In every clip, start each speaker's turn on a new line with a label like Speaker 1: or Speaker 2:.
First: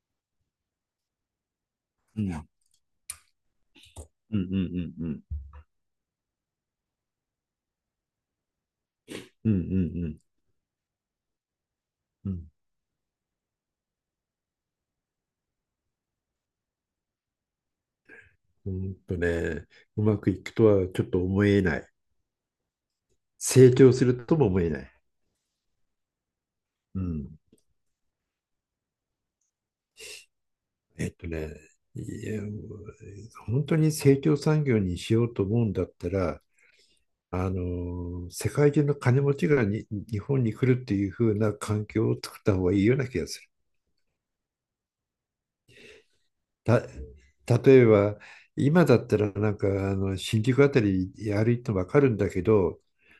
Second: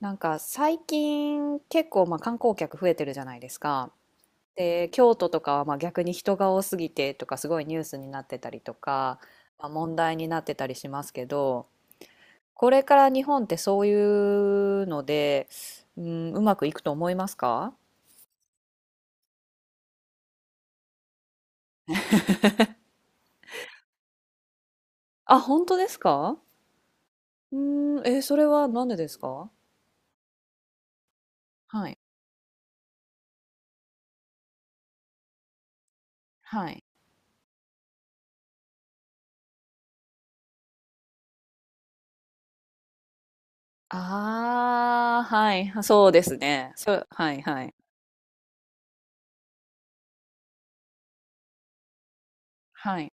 Speaker 1: なんか最近結構まあ
Speaker 2: う
Speaker 1: 観
Speaker 2: ん。
Speaker 1: 光客増えてるじゃないですか。
Speaker 2: うんうんう
Speaker 1: で、
Speaker 2: んう
Speaker 1: 京
Speaker 2: ん。
Speaker 1: 都とかはまあ逆に人が多すぎてとかすごいニュースになってたりとか、
Speaker 2: うんうん
Speaker 1: まあ、問
Speaker 2: うん。
Speaker 1: 題になってたりしますけど、
Speaker 2: うん。
Speaker 1: これから日本ってそういうので、うん、うまくいくと思いますか？
Speaker 2: うんとね、うまくいくとはちょっと思えない。成長するとも思えない。
Speaker 1: あ、本当ですか？
Speaker 2: うん。
Speaker 1: うん、それはなんでですか？
Speaker 2: えっとね、
Speaker 1: はい。
Speaker 2: いや、本当に成長産業にしようと思うんだったら、
Speaker 1: はい。
Speaker 2: 世界中の金持ちがに日本に来るっていう風な環境を作った方がいいような気がする。
Speaker 1: ああ、はい。そうですね。
Speaker 2: た、
Speaker 1: そう、はい、は
Speaker 2: 例
Speaker 1: い。
Speaker 2: えば、今だったらなんかあの新宿あたり歩いてもわかるんだけど、
Speaker 1: はい。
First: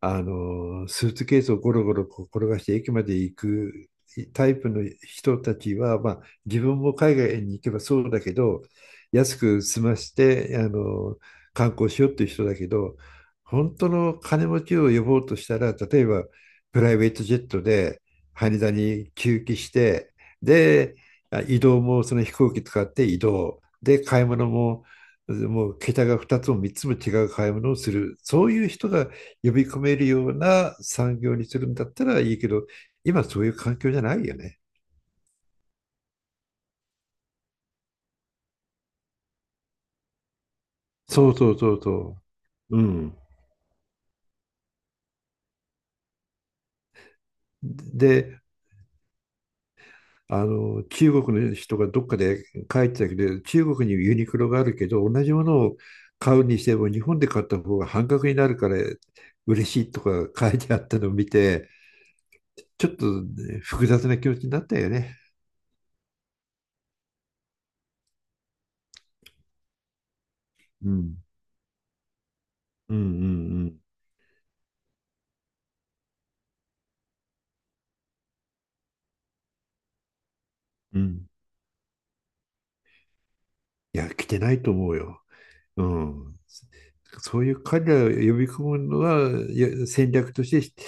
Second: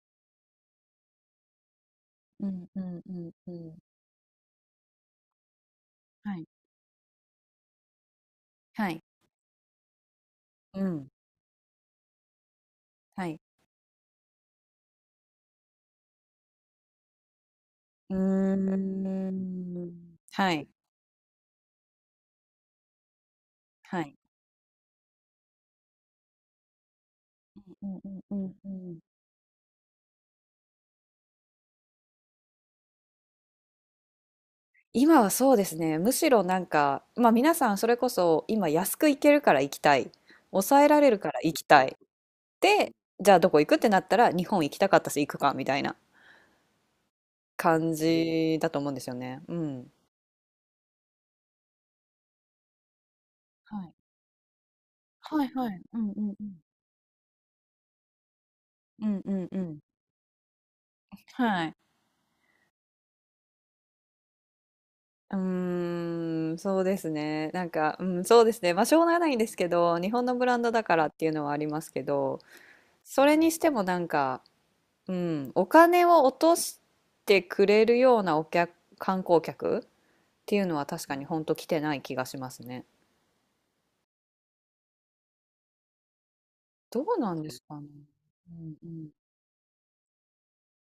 Speaker 2: スーツケースをゴロゴロこう
Speaker 1: う
Speaker 2: 転がし
Speaker 1: ん、
Speaker 2: て
Speaker 1: う
Speaker 2: 駅
Speaker 1: ん、
Speaker 2: ま
Speaker 1: う
Speaker 2: で
Speaker 1: ん、
Speaker 2: 行
Speaker 1: うん。
Speaker 2: くタイプの人たちは、まあ、
Speaker 1: はい。
Speaker 2: 自分も海外に行けばそうだけど、
Speaker 1: はい。
Speaker 2: 安く済まして、
Speaker 1: うん。
Speaker 2: 観光しようっていう人だけど、
Speaker 1: はい。
Speaker 2: 本当の金持ちを呼ぼうとしたら、例えばプライベートジェットで
Speaker 1: うー
Speaker 2: 羽田に駐機して、
Speaker 1: ん。はい。
Speaker 2: で、移動もその飛行機使って移動。で、
Speaker 1: はい。
Speaker 2: 買い物も、もう桁が2つも3つも違う買い物を
Speaker 1: う
Speaker 2: す
Speaker 1: んう
Speaker 2: る。
Speaker 1: んう
Speaker 2: そう
Speaker 1: ん
Speaker 2: い
Speaker 1: う
Speaker 2: う人
Speaker 1: ん。
Speaker 2: が呼び込めるような産業にするんだったらいいけど、今そういう環境じゃないよね。
Speaker 1: 今はそうですね。むしろなんか、まあ皆さんそれこそ今安く行けるから行きたい。抑えられる
Speaker 2: そ
Speaker 1: か
Speaker 2: う
Speaker 1: ら
Speaker 2: そ
Speaker 1: 行
Speaker 2: う
Speaker 1: き
Speaker 2: そう
Speaker 1: たい。
Speaker 2: そう、う
Speaker 1: で、
Speaker 2: ん。
Speaker 1: じゃあどこ行くってなったら日本行きたかったし行くかみたいな感
Speaker 2: で、
Speaker 1: じだと思うんですよね。うん。
Speaker 2: 中国の人がどっかで書いてたけど、中
Speaker 1: は
Speaker 2: 国
Speaker 1: い。
Speaker 2: にユニクロがあるけど、同じ
Speaker 1: は
Speaker 2: も
Speaker 1: い
Speaker 2: の
Speaker 1: は
Speaker 2: を
Speaker 1: い。うんうん
Speaker 2: 買
Speaker 1: う
Speaker 2: うに
Speaker 1: ん。
Speaker 2: しても日本で買った方が半額になるから
Speaker 1: うんうんう
Speaker 2: 嬉
Speaker 1: ん。
Speaker 2: しいとか書いてあったのを見
Speaker 1: は
Speaker 2: て、
Speaker 1: い。
Speaker 2: ちょっとね複雑な気持ちになったよね。
Speaker 1: うーん、そうですね。なんか、うん、そうですね。まあ、しょうがないんですけど、日本のブランドだからっていうのはありますけど、
Speaker 2: うんうん
Speaker 1: それにし
Speaker 2: う
Speaker 1: て
Speaker 2: ん。
Speaker 1: もなんか、うん、お金を落としてくれるようなお客、観光客っていうのは
Speaker 2: うんう
Speaker 1: 確かに
Speaker 2: ん。
Speaker 1: 本当来てない気がしますね。
Speaker 2: いや、来てないと思うよ。うん。
Speaker 1: どうな
Speaker 2: そ
Speaker 1: ん
Speaker 2: う
Speaker 1: で
Speaker 2: い
Speaker 1: す
Speaker 2: う
Speaker 1: か
Speaker 2: 彼
Speaker 1: ね。
Speaker 2: らを呼び
Speaker 1: う
Speaker 2: 込
Speaker 1: ん
Speaker 2: む
Speaker 1: う
Speaker 2: の
Speaker 1: ん。
Speaker 2: は戦略として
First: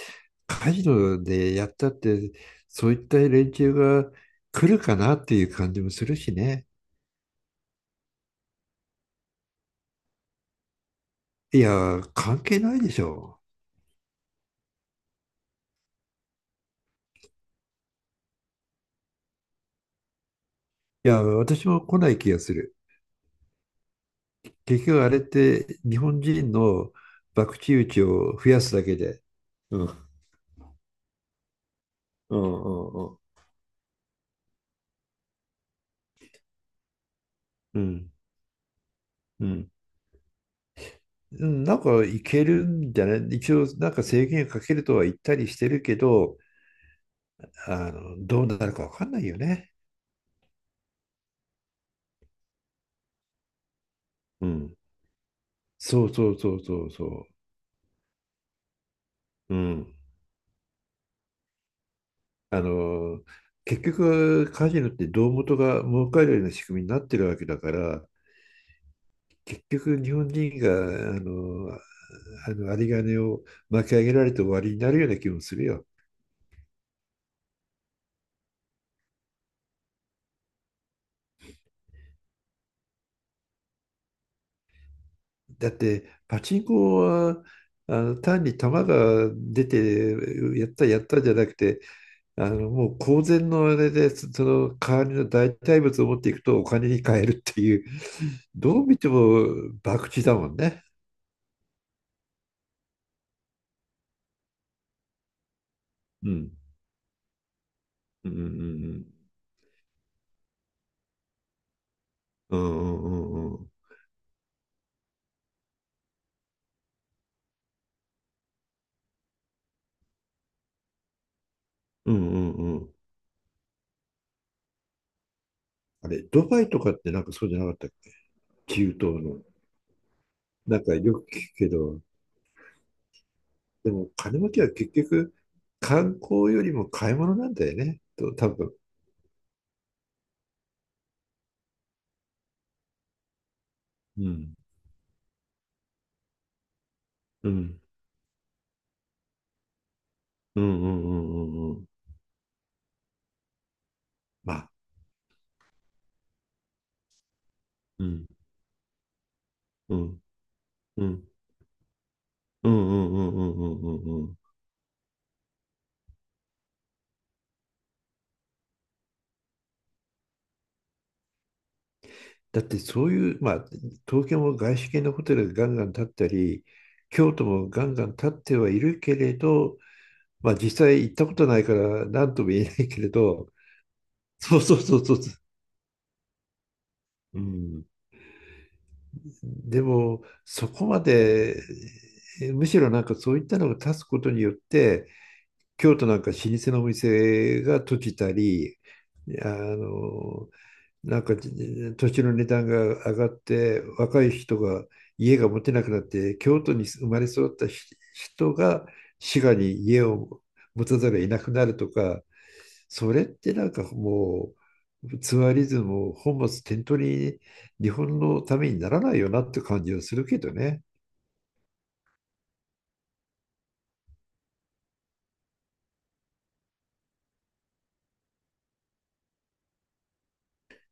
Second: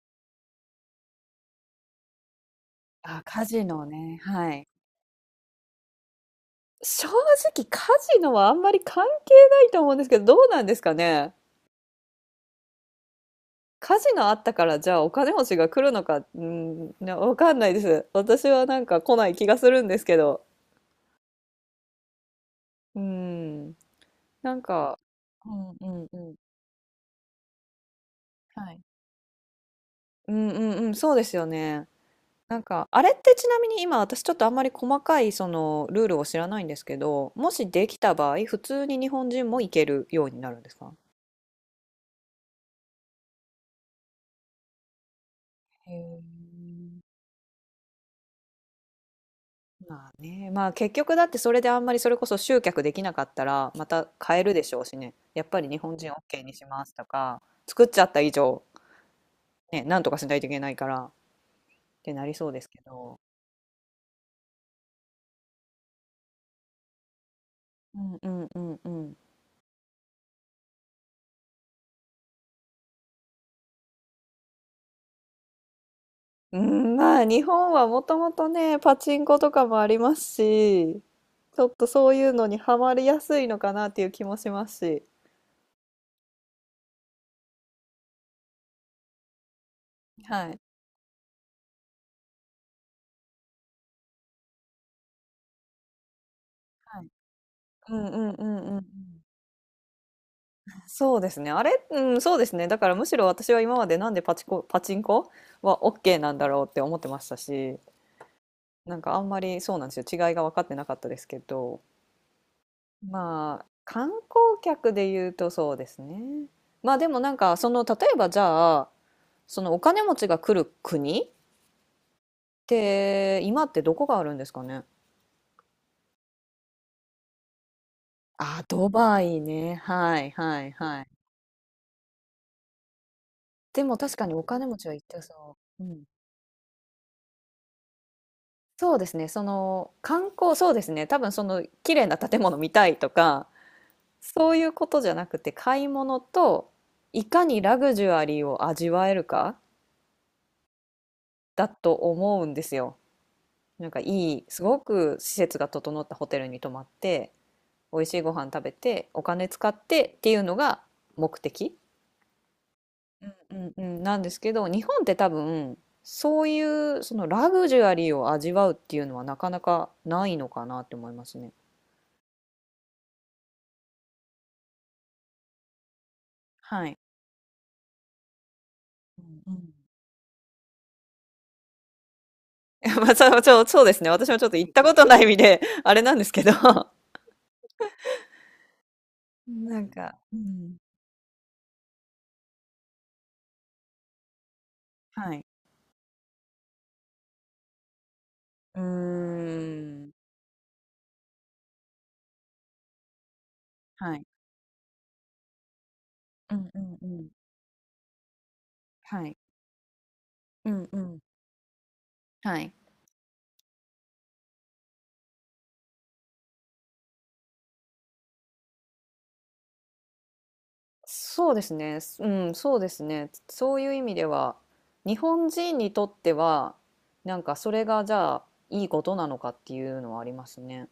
Speaker 2: カジノでやったって、そういった
Speaker 1: あ、カ
Speaker 2: 連
Speaker 1: ジ
Speaker 2: 中
Speaker 1: ノ
Speaker 2: が
Speaker 1: ね。はい。
Speaker 2: 来るかなっていう感じもするしね。
Speaker 1: 正直カジノはあんまり関係ないと思うんですけど、どうなんですかね。
Speaker 2: いや、関係ないでしょ
Speaker 1: 火事があったから、じゃあお金持ちが来るのか、うん、なわかんないです。私はなんか来ない気がするんですけど。
Speaker 2: う。いや、私も来ない気がする。
Speaker 1: うん。なん
Speaker 2: 結
Speaker 1: か、
Speaker 2: 局あれっ
Speaker 1: うん
Speaker 2: て
Speaker 1: う
Speaker 2: 日
Speaker 1: んう
Speaker 2: 本
Speaker 1: ん。
Speaker 2: 人の博打打ちを増や
Speaker 1: は
Speaker 2: す
Speaker 1: い。
Speaker 2: だけで。うん。
Speaker 1: うんうんうん、そうですよね。
Speaker 2: う
Speaker 1: なん
Speaker 2: んう
Speaker 1: か、あ
Speaker 2: ん
Speaker 1: れ
Speaker 2: う
Speaker 1: っ
Speaker 2: ん
Speaker 1: てちなみに今私ちょっとあんまり細かいそのルールを知らないんですけど、もし
Speaker 2: う
Speaker 1: でき
Speaker 2: ん。
Speaker 1: た場合、普通に日本
Speaker 2: う
Speaker 1: 人も行
Speaker 2: ん。
Speaker 1: けるようになるんですか？
Speaker 2: なんかいけるんじゃない？一応なんか制限かけるとは言ったりしてる
Speaker 1: へ
Speaker 2: け
Speaker 1: ー。
Speaker 2: ど、どうなるかわかんないよね。
Speaker 1: まあね、まあ結局だってそれであんまりそれこそ集客できなかったらまた変え
Speaker 2: う
Speaker 1: るでし
Speaker 2: ん。
Speaker 1: ょうしね。やっぱり日本
Speaker 2: そ
Speaker 1: 人
Speaker 2: うそう
Speaker 1: OK に
Speaker 2: そ
Speaker 1: し
Speaker 2: うそ
Speaker 1: ま
Speaker 2: う
Speaker 1: すと
Speaker 2: そ
Speaker 1: か、作っちゃった以上、
Speaker 2: う。う
Speaker 1: ね、
Speaker 2: ん。
Speaker 1: なんとかしないといけないからってなりそうで
Speaker 2: あ
Speaker 1: すけど。
Speaker 2: の、結局カジノって胴元が儲かるような仕組みになってるわけだか
Speaker 1: う
Speaker 2: ら、
Speaker 1: んうんうんうん。
Speaker 2: 結局日本人が、あの、有り金を巻き上げられて終わりになるような気もするよ。
Speaker 1: うん、まあ日本はもともとね、パチンコとかもありますし、ちょっとそういうのにハマりやすいのかなっていう気もしますし。
Speaker 2: だって、パチンコは、単に球が出て
Speaker 1: はい。
Speaker 2: やったやったじゃなくて、もう公然のあれで、その代わりの代替物を持っていくとお金
Speaker 1: は
Speaker 2: に
Speaker 1: い。
Speaker 2: 換えるっていう、
Speaker 1: うんうんうんうんう
Speaker 2: ど
Speaker 1: ん。
Speaker 2: う見ても博打だもんね。
Speaker 1: そうですね。あれ、うん、そうですね。だからむしろ私は今までなんでパチンコは OK
Speaker 2: う
Speaker 1: なんだ
Speaker 2: ん。
Speaker 1: ろうって思ってましたし、
Speaker 2: うんう
Speaker 1: なん
Speaker 2: ん
Speaker 1: かあんまりそうなんですよ。違いが分かってなかったですけど、
Speaker 2: うんうん。うんうん
Speaker 1: ま
Speaker 2: う
Speaker 1: あ、
Speaker 2: ん
Speaker 1: 観光客で言うとそうですね。まあでもなんか、その、例えばじゃあ、そのお金持ちが来る国っ
Speaker 2: うんうんうん。
Speaker 1: て、今ってどこがあるんですかね。
Speaker 2: あれ、ドバイとかってなんかそうじゃなかったっけ、
Speaker 1: あ、
Speaker 2: 中
Speaker 1: ドバ
Speaker 2: 東の。
Speaker 1: イね。はいはい
Speaker 2: なんか
Speaker 1: はい。
Speaker 2: よく聞くけど、
Speaker 1: で
Speaker 2: で
Speaker 1: も
Speaker 2: も
Speaker 1: 確かに
Speaker 2: 金
Speaker 1: お
Speaker 2: 持ち
Speaker 1: 金
Speaker 2: は
Speaker 1: 持ち
Speaker 2: 結
Speaker 1: は行って
Speaker 2: 局
Speaker 1: そう。うん。
Speaker 2: 観光よりも買い物なんだよね。と、多分。
Speaker 1: そうですね、その観光、そうですね、多分その綺麗な建物見たいとか、
Speaker 2: う
Speaker 1: そ
Speaker 2: ん。
Speaker 1: ういうことじゃなくて、買い物といか
Speaker 2: う
Speaker 1: にラ
Speaker 2: ん。
Speaker 1: グジュアリーを味わえるか
Speaker 2: うんうんうんう
Speaker 1: だ
Speaker 2: んうん。
Speaker 1: と思うんですよ。なんかいい、
Speaker 2: ま
Speaker 1: す
Speaker 2: あ。
Speaker 1: ごく施設が整ったホテルに泊まって、美
Speaker 2: う
Speaker 1: 味しい
Speaker 2: ん。
Speaker 1: ご飯食べて、お金使っ
Speaker 2: う
Speaker 1: てっ
Speaker 2: ん。
Speaker 1: ていうのが
Speaker 2: うん。
Speaker 1: 目的、
Speaker 2: うんうんうんう
Speaker 1: う
Speaker 2: んう
Speaker 1: んうん、
Speaker 2: んう
Speaker 1: な
Speaker 2: ん
Speaker 1: ん
Speaker 2: う
Speaker 1: で
Speaker 2: ん。
Speaker 1: すけど、日本って多分、そういうそのラグジュアリーを味わうっていうのはなかなかないのかなって思いますね。
Speaker 2: だってそういう、まあ、東京も外資系のホテルがガンガン建ったり、
Speaker 1: はい。
Speaker 2: 京都もガンガン建ってはいるけ
Speaker 1: う
Speaker 2: れ
Speaker 1: んうん。
Speaker 2: ど、まあ実際行ったことないから何とも言えない けれ
Speaker 1: まあ、そう
Speaker 2: ど、
Speaker 1: そうそうですね。私もちょっと
Speaker 2: そう
Speaker 1: 行っ
Speaker 2: そう
Speaker 1: たこ
Speaker 2: そ
Speaker 1: と
Speaker 2: うそ
Speaker 1: な
Speaker 2: う。
Speaker 1: い意味で、あれなんですけど、
Speaker 2: うん、
Speaker 1: な
Speaker 2: で
Speaker 1: んか、
Speaker 2: も、
Speaker 1: う
Speaker 2: そ
Speaker 1: ん、
Speaker 2: こまで、むしろなんかそういったのが立つことによって、
Speaker 1: はい。
Speaker 2: 京都なんか老舗のお店が閉じたり、
Speaker 1: うー
Speaker 2: あ
Speaker 1: ん、
Speaker 2: の、なんか土地の値段が上がって
Speaker 1: は
Speaker 2: 若
Speaker 1: い。
Speaker 2: い人が家が持てなくなって、
Speaker 1: う
Speaker 2: 京
Speaker 1: ん
Speaker 2: 都
Speaker 1: う
Speaker 2: に
Speaker 1: んう
Speaker 2: 生まれ
Speaker 1: ん。
Speaker 2: 育った人が
Speaker 1: はい。
Speaker 2: 滋賀に家を
Speaker 1: う
Speaker 2: 持
Speaker 1: ん
Speaker 2: た
Speaker 1: う
Speaker 2: ざる
Speaker 1: ん。
Speaker 2: を得なくなるとか、
Speaker 1: はい。
Speaker 2: それってなんかもうツアリズムを本末転倒に、日本のためにならないよなって感じはするけどね。
Speaker 1: そうですね。うん、そうですね。そういう意味では、日本人にとっては、なんかそれがじゃあいいことなのかっていうのはありますね。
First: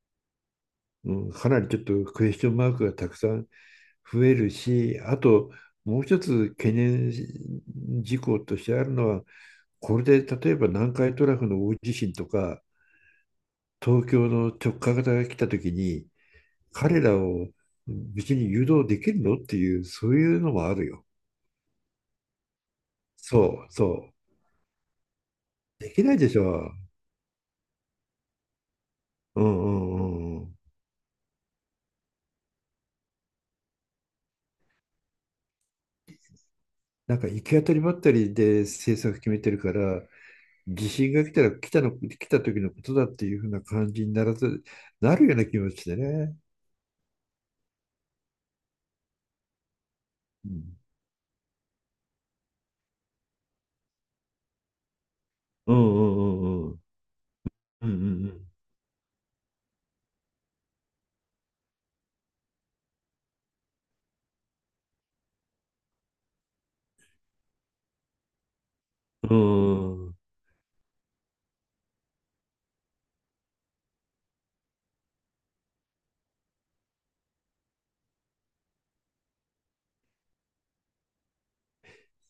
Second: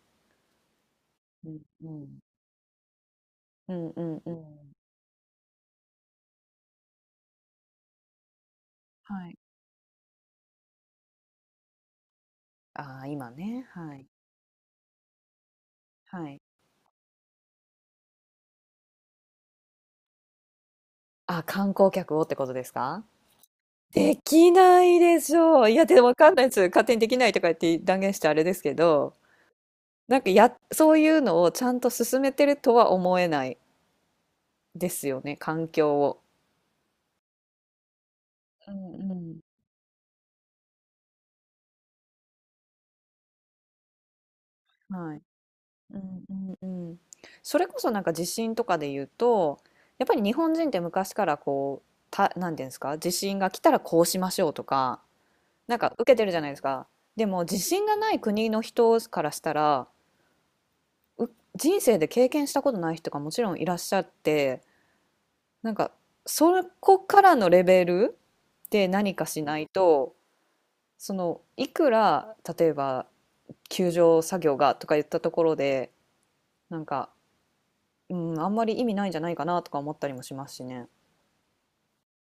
Speaker 2: うん、か
Speaker 1: うん
Speaker 2: なりちょっ
Speaker 1: う
Speaker 2: と
Speaker 1: ん。
Speaker 2: クエスチョンマークがたくさん
Speaker 1: うんうん
Speaker 2: 増
Speaker 1: う
Speaker 2: える
Speaker 1: ん。
Speaker 2: し、あと、もう一つ懸念事項としてあるのは、
Speaker 1: はい。
Speaker 2: これで例えば南海トラフの大地震とか、
Speaker 1: ああ、今ね。はい。
Speaker 2: 東京の直下型が来た時に、
Speaker 1: はい。
Speaker 2: 彼らを別に誘導できるのっていう、そういうのもあるよ。
Speaker 1: あ、観光客をってことですか？
Speaker 2: そう、そ
Speaker 1: で
Speaker 2: う。
Speaker 1: きないでしょう。いや、
Speaker 2: で
Speaker 1: で、
Speaker 2: きな
Speaker 1: わ
Speaker 2: いで
Speaker 1: かん
Speaker 2: し
Speaker 1: ないです。
Speaker 2: ょ。
Speaker 1: 勝手にできないとか言って断言してあれですけど、
Speaker 2: うんうんう
Speaker 1: なんか
Speaker 2: んうん。
Speaker 1: や、そういうのをちゃんと進めてるとは思えないですよね、環境を。
Speaker 2: なんか行き当たりばったりで
Speaker 1: う
Speaker 2: 政
Speaker 1: んう
Speaker 2: 策決め
Speaker 1: ん。
Speaker 2: てるから、地震が来たら来たの、来た時のことだっていうふうな感じにならず、
Speaker 1: は
Speaker 2: な
Speaker 1: い。
Speaker 2: るような気持ちで
Speaker 1: うん
Speaker 2: ね。
Speaker 1: うんうん。それこそなんか地震とかで言うと、やっぱり日
Speaker 2: う
Speaker 1: 本人っ
Speaker 2: ん
Speaker 1: て昔からこう、なんていうんですか、地震が来たらこうしましょうとか、
Speaker 2: う
Speaker 1: な
Speaker 2: ん
Speaker 1: んか
Speaker 2: う
Speaker 1: 受けてるじ
Speaker 2: ん
Speaker 1: ゃ
Speaker 2: う
Speaker 1: ないです
Speaker 2: んうん。
Speaker 1: か。でも地震
Speaker 2: う
Speaker 1: がない国
Speaker 2: ん
Speaker 1: の人からしたら、う人生で経験したことない人がもちろんいらっしゃって、なんかそこからのレベルで何か
Speaker 2: うん
Speaker 1: しない
Speaker 2: うん。う
Speaker 1: と
Speaker 2: ん、
Speaker 1: そのいくら例えば救助作業がとか言ったところでなんか、うん、あんまり意味ないんじゃないかなとか思ったりもしますしね。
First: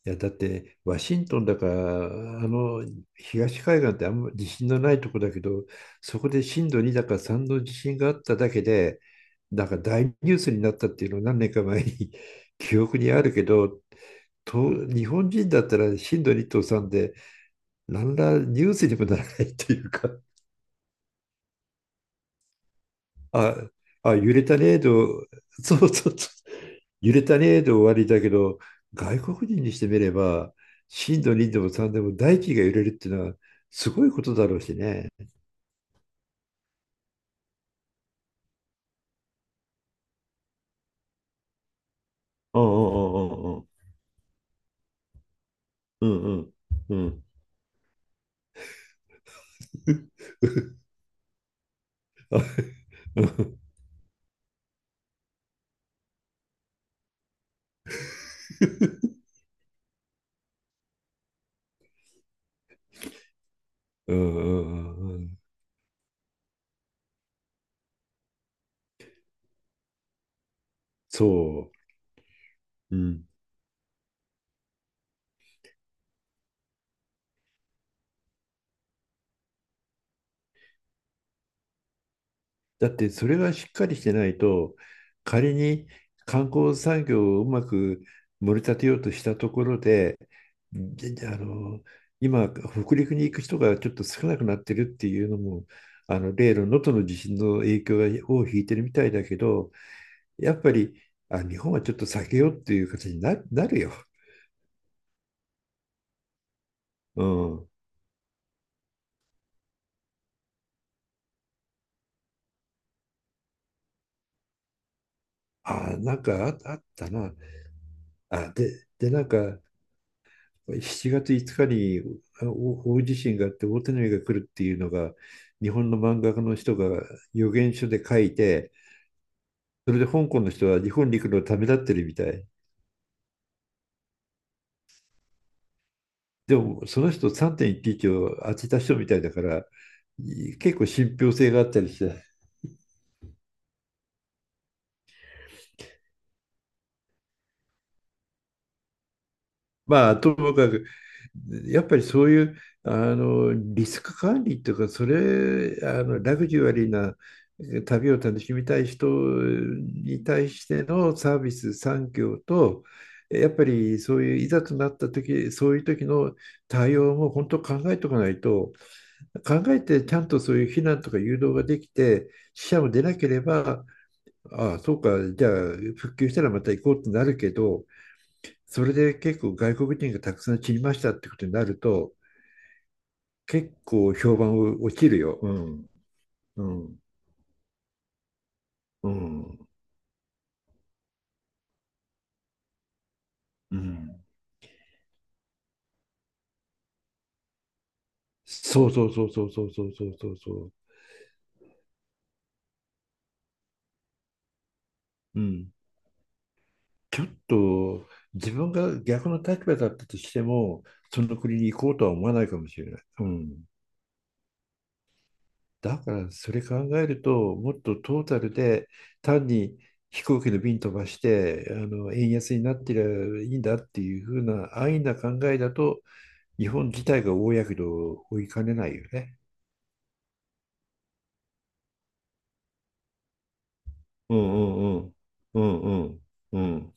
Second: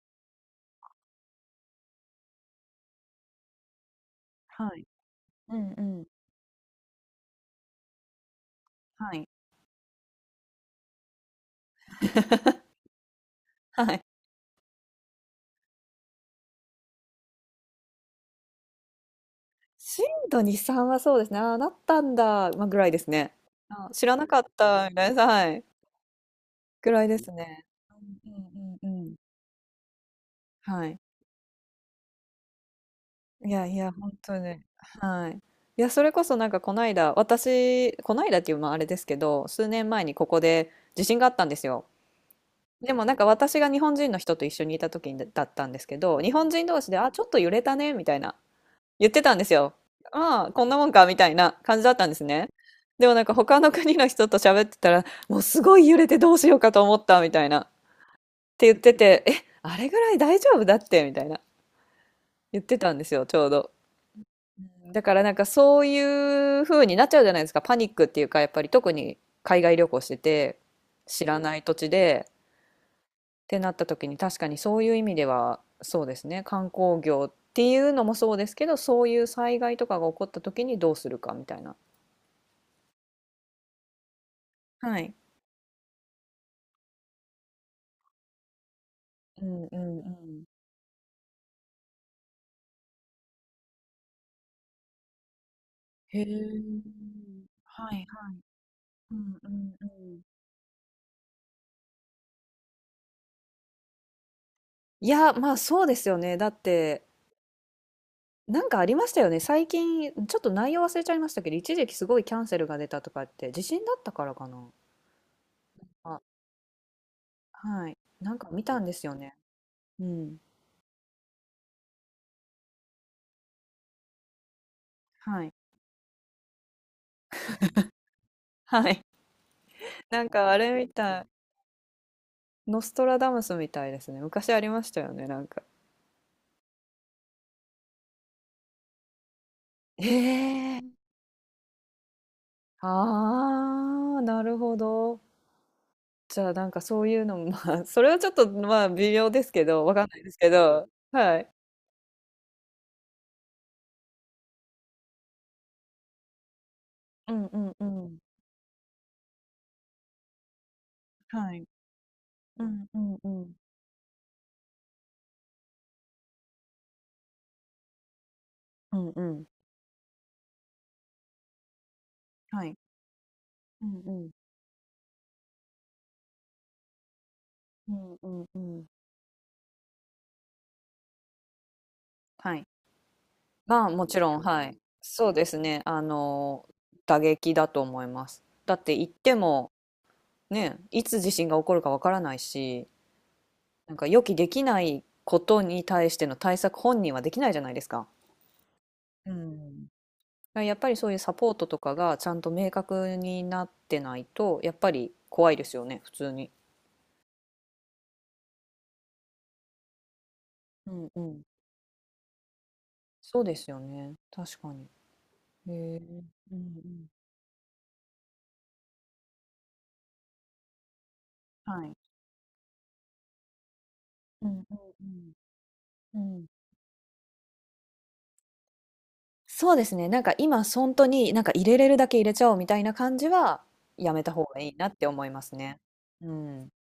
Speaker 2: いや、だって、ワシントンだから、あの、東海岸ってあんま地震
Speaker 1: は
Speaker 2: の
Speaker 1: い。
Speaker 2: ないとこだけ
Speaker 1: う
Speaker 2: ど、
Speaker 1: んうん。
Speaker 2: そこで震度2だか3の地震があっただけで、
Speaker 1: はい。
Speaker 2: なんか大ニュースになったっていうのを何年か前に 記憶にあるけど、
Speaker 1: はい。
Speaker 2: と、日本人だったら震度2と3で、何らニュースにもならないっていう
Speaker 1: 震
Speaker 2: か、
Speaker 1: 度2、3はそうですね。ああ、なったんだ、まあ、ぐらいですね。
Speaker 2: あ、
Speaker 1: あ、知
Speaker 2: あ、
Speaker 1: らな
Speaker 2: 揺
Speaker 1: か
Speaker 2: れ
Speaker 1: っ
Speaker 2: たね
Speaker 1: た、みたいな、
Speaker 2: と、
Speaker 1: は い。
Speaker 2: そうそうそう。
Speaker 1: ぐらい
Speaker 2: 揺
Speaker 1: で
Speaker 2: れ
Speaker 1: す
Speaker 2: たね
Speaker 1: ね。
Speaker 2: と終わりだ
Speaker 1: うん
Speaker 2: け
Speaker 1: う
Speaker 2: ど、
Speaker 1: んうんうん。
Speaker 2: 外国人にしてみれば、
Speaker 1: はい。
Speaker 2: 震度2でも3でも大気が揺れるっていうのは
Speaker 1: いやい
Speaker 2: す
Speaker 1: や、
Speaker 2: ごい
Speaker 1: 本
Speaker 2: こと
Speaker 1: 当
Speaker 2: だ
Speaker 1: に。
Speaker 2: ろうしね。
Speaker 1: はい。いや、それこそなんかこの間、私、この間っていうまああれですけど、数年前にここで地震があったんですよ。
Speaker 2: うん
Speaker 1: でもなんか
Speaker 2: うん
Speaker 1: 私
Speaker 2: うん
Speaker 1: が日本人の人と一緒にいた時にだったんですけ
Speaker 2: う
Speaker 1: ど、
Speaker 2: んう
Speaker 1: 日本
Speaker 2: ん。
Speaker 1: 人同士
Speaker 2: う
Speaker 1: で、
Speaker 2: んう
Speaker 1: あ、ちょ
Speaker 2: ん
Speaker 1: っと揺れたね、みたいな言ってたんですよ。ああ、こんなもんか、みたいな感じだったんですね。でもなんか他の国の人と喋ってたら、もうすごい揺れてどうしようかと思った、みたいな。って言ってて、え、あれぐらい大丈夫だって、みたいな言ってたんですよ、ちょうど。
Speaker 2: うんうん
Speaker 1: だ
Speaker 2: う
Speaker 1: か
Speaker 2: んう
Speaker 1: らなん
Speaker 2: ん。
Speaker 1: かそういう風になっちゃうじゃないですか。パニックっていうか、やっぱり特に海外旅行してて、知
Speaker 2: そ
Speaker 1: らない土地で、
Speaker 2: う。うん。
Speaker 1: ってなった時に確かにそういう意味では、そうですね。観光業っていうのもそうですけど、そういう災害とかが起こった時にどうするかみたいな。
Speaker 2: だってそれがしっかりしてないと、
Speaker 1: はい。
Speaker 2: 仮に観光産業をうまく盛り立てようとした
Speaker 1: う
Speaker 2: とこ
Speaker 1: んう
Speaker 2: ろ
Speaker 1: んう
Speaker 2: で、
Speaker 1: ん。
Speaker 2: で今、北陸に行く人がちょっと少なくなってるっていうのも、あ
Speaker 1: へ
Speaker 2: の例の
Speaker 1: え。
Speaker 2: 能登の地震の影響が尾を引いてるみたい
Speaker 1: う
Speaker 2: だけ
Speaker 1: んう
Speaker 2: ど、
Speaker 1: んうん。
Speaker 2: やっぱり日本はちょっと避けようっていう形になるよ。
Speaker 1: いや、まあそうですよね。だって、
Speaker 2: うん。
Speaker 1: なんかありましたよね。最近、ちょっと内容忘れちゃいましたけど、一時期すごいキャンセルが出たとかって、地震だったからかな。
Speaker 2: あ、なんかあ、あったな。
Speaker 1: はい。なんか
Speaker 2: あ、
Speaker 1: 見たん
Speaker 2: で、
Speaker 1: です
Speaker 2: で、
Speaker 1: よ
Speaker 2: なん
Speaker 1: ね。
Speaker 2: か
Speaker 1: うん。
Speaker 2: 7月5日にお大地震があって大手紙が来るっていうのが、
Speaker 1: はい。
Speaker 2: 日本の漫画家の人が予言書で書い て、
Speaker 1: はい。
Speaker 2: それで
Speaker 1: な
Speaker 2: 香
Speaker 1: ん
Speaker 2: 港
Speaker 1: か
Speaker 2: の
Speaker 1: あ
Speaker 2: 人
Speaker 1: れ
Speaker 2: は
Speaker 1: み
Speaker 2: 日本に
Speaker 1: たい。
Speaker 2: 行くのをためらってるみたい。
Speaker 1: ノストラダムスみたいですね。昔ありましたよね、なんか。
Speaker 2: でもその人3.11を当てた人みたいだから
Speaker 1: え
Speaker 2: 結
Speaker 1: え。
Speaker 2: 構 信憑性があったりして、
Speaker 1: ああ、なるほど。じゃあなんかそういうのも、まあ、それはちょっとまあ微妙ですけど、わかん
Speaker 2: ま
Speaker 1: な
Speaker 2: あ、
Speaker 1: いで
Speaker 2: と
Speaker 1: すけ
Speaker 2: もかく、
Speaker 1: ど、はい。
Speaker 2: やっぱりそういう、リスク管理っていうか、それ、ラグジュアリーな
Speaker 1: うんうんう
Speaker 2: 旅
Speaker 1: ん。
Speaker 2: を楽しみたい人に対してのサービ
Speaker 1: はい。
Speaker 2: ス産業
Speaker 1: う
Speaker 2: と、
Speaker 1: んうんう
Speaker 2: やっ
Speaker 1: ん。
Speaker 2: ぱりそういういざとなった時、そういう時の対応も本当考えておかないと。
Speaker 1: うんうん。
Speaker 2: 考えてちゃんとそういう避難とか誘導ができて、
Speaker 1: は
Speaker 2: 死
Speaker 1: い。
Speaker 2: 者も出なければ、
Speaker 1: うんうん。
Speaker 2: ああ、そうか、じゃあ復旧したらまた行こうってなるけど、
Speaker 1: うんうんう
Speaker 2: そ
Speaker 1: ん。
Speaker 2: れで結構外国人がたくさん散りましたってことになると、
Speaker 1: はい。
Speaker 2: 結
Speaker 1: まあも
Speaker 2: 構
Speaker 1: ちろ
Speaker 2: 評
Speaker 1: ん、
Speaker 2: 判
Speaker 1: はい。
Speaker 2: を落ちる
Speaker 1: そう
Speaker 2: よ。
Speaker 1: で
Speaker 2: う
Speaker 1: すね。
Speaker 2: ん。
Speaker 1: あ
Speaker 2: う
Speaker 1: の、
Speaker 2: ん。
Speaker 1: 打撃だと思います。だって言っ
Speaker 2: う
Speaker 1: て
Speaker 2: ん。
Speaker 1: も、ね、いつ地震が起こるかわからないし、
Speaker 2: う
Speaker 1: なんか予
Speaker 2: ん。
Speaker 1: 期できないことに対しての対策本人はできないじゃないですか。
Speaker 2: そうそうそ
Speaker 1: う
Speaker 2: うそうそうそ
Speaker 1: ん。だか
Speaker 2: うそうそうそ
Speaker 1: ら
Speaker 2: う。
Speaker 1: やっぱりそういうサポートとかがちゃんと明確になってないと、やっぱり
Speaker 2: う
Speaker 1: 怖いで
Speaker 2: ん。
Speaker 1: すよね、普通に。
Speaker 2: ちょっと自分が逆の立場だったとしても、
Speaker 1: うんう
Speaker 2: その
Speaker 1: ん。
Speaker 2: 国に行こうとは思わないかもしれない。う
Speaker 1: そうで
Speaker 2: ん。
Speaker 1: すよね。確かに。へえ。
Speaker 2: だからそ
Speaker 1: うんう
Speaker 2: れ考え
Speaker 1: ん。
Speaker 2: ると、もっとトータルで、単に飛行機の便飛ばして、
Speaker 1: はい。
Speaker 2: 円安になってりゃいいんだっていう風
Speaker 1: うんう
Speaker 2: な安易な考
Speaker 1: ん
Speaker 2: えだと、
Speaker 1: うん。うん。
Speaker 2: 日本自体が大やけどを負いかねないよね。
Speaker 1: そうですね、なんか今本当に、なんか入れれるだけ入れちゃおうみたいな感じはやめた
Speaker 2: う
Speaker 1: 方がいいなっ
Speaker 2: んうん
Speaker 1: て
Speaker 2: うん。
Speaker 1: 思います
Speaker 2: う
Speaker 1: ね。
Speaker 2: んうん
Speaker 1: う
Speaker 2: う
Speaker 1: ん。
Speaker 2: ん。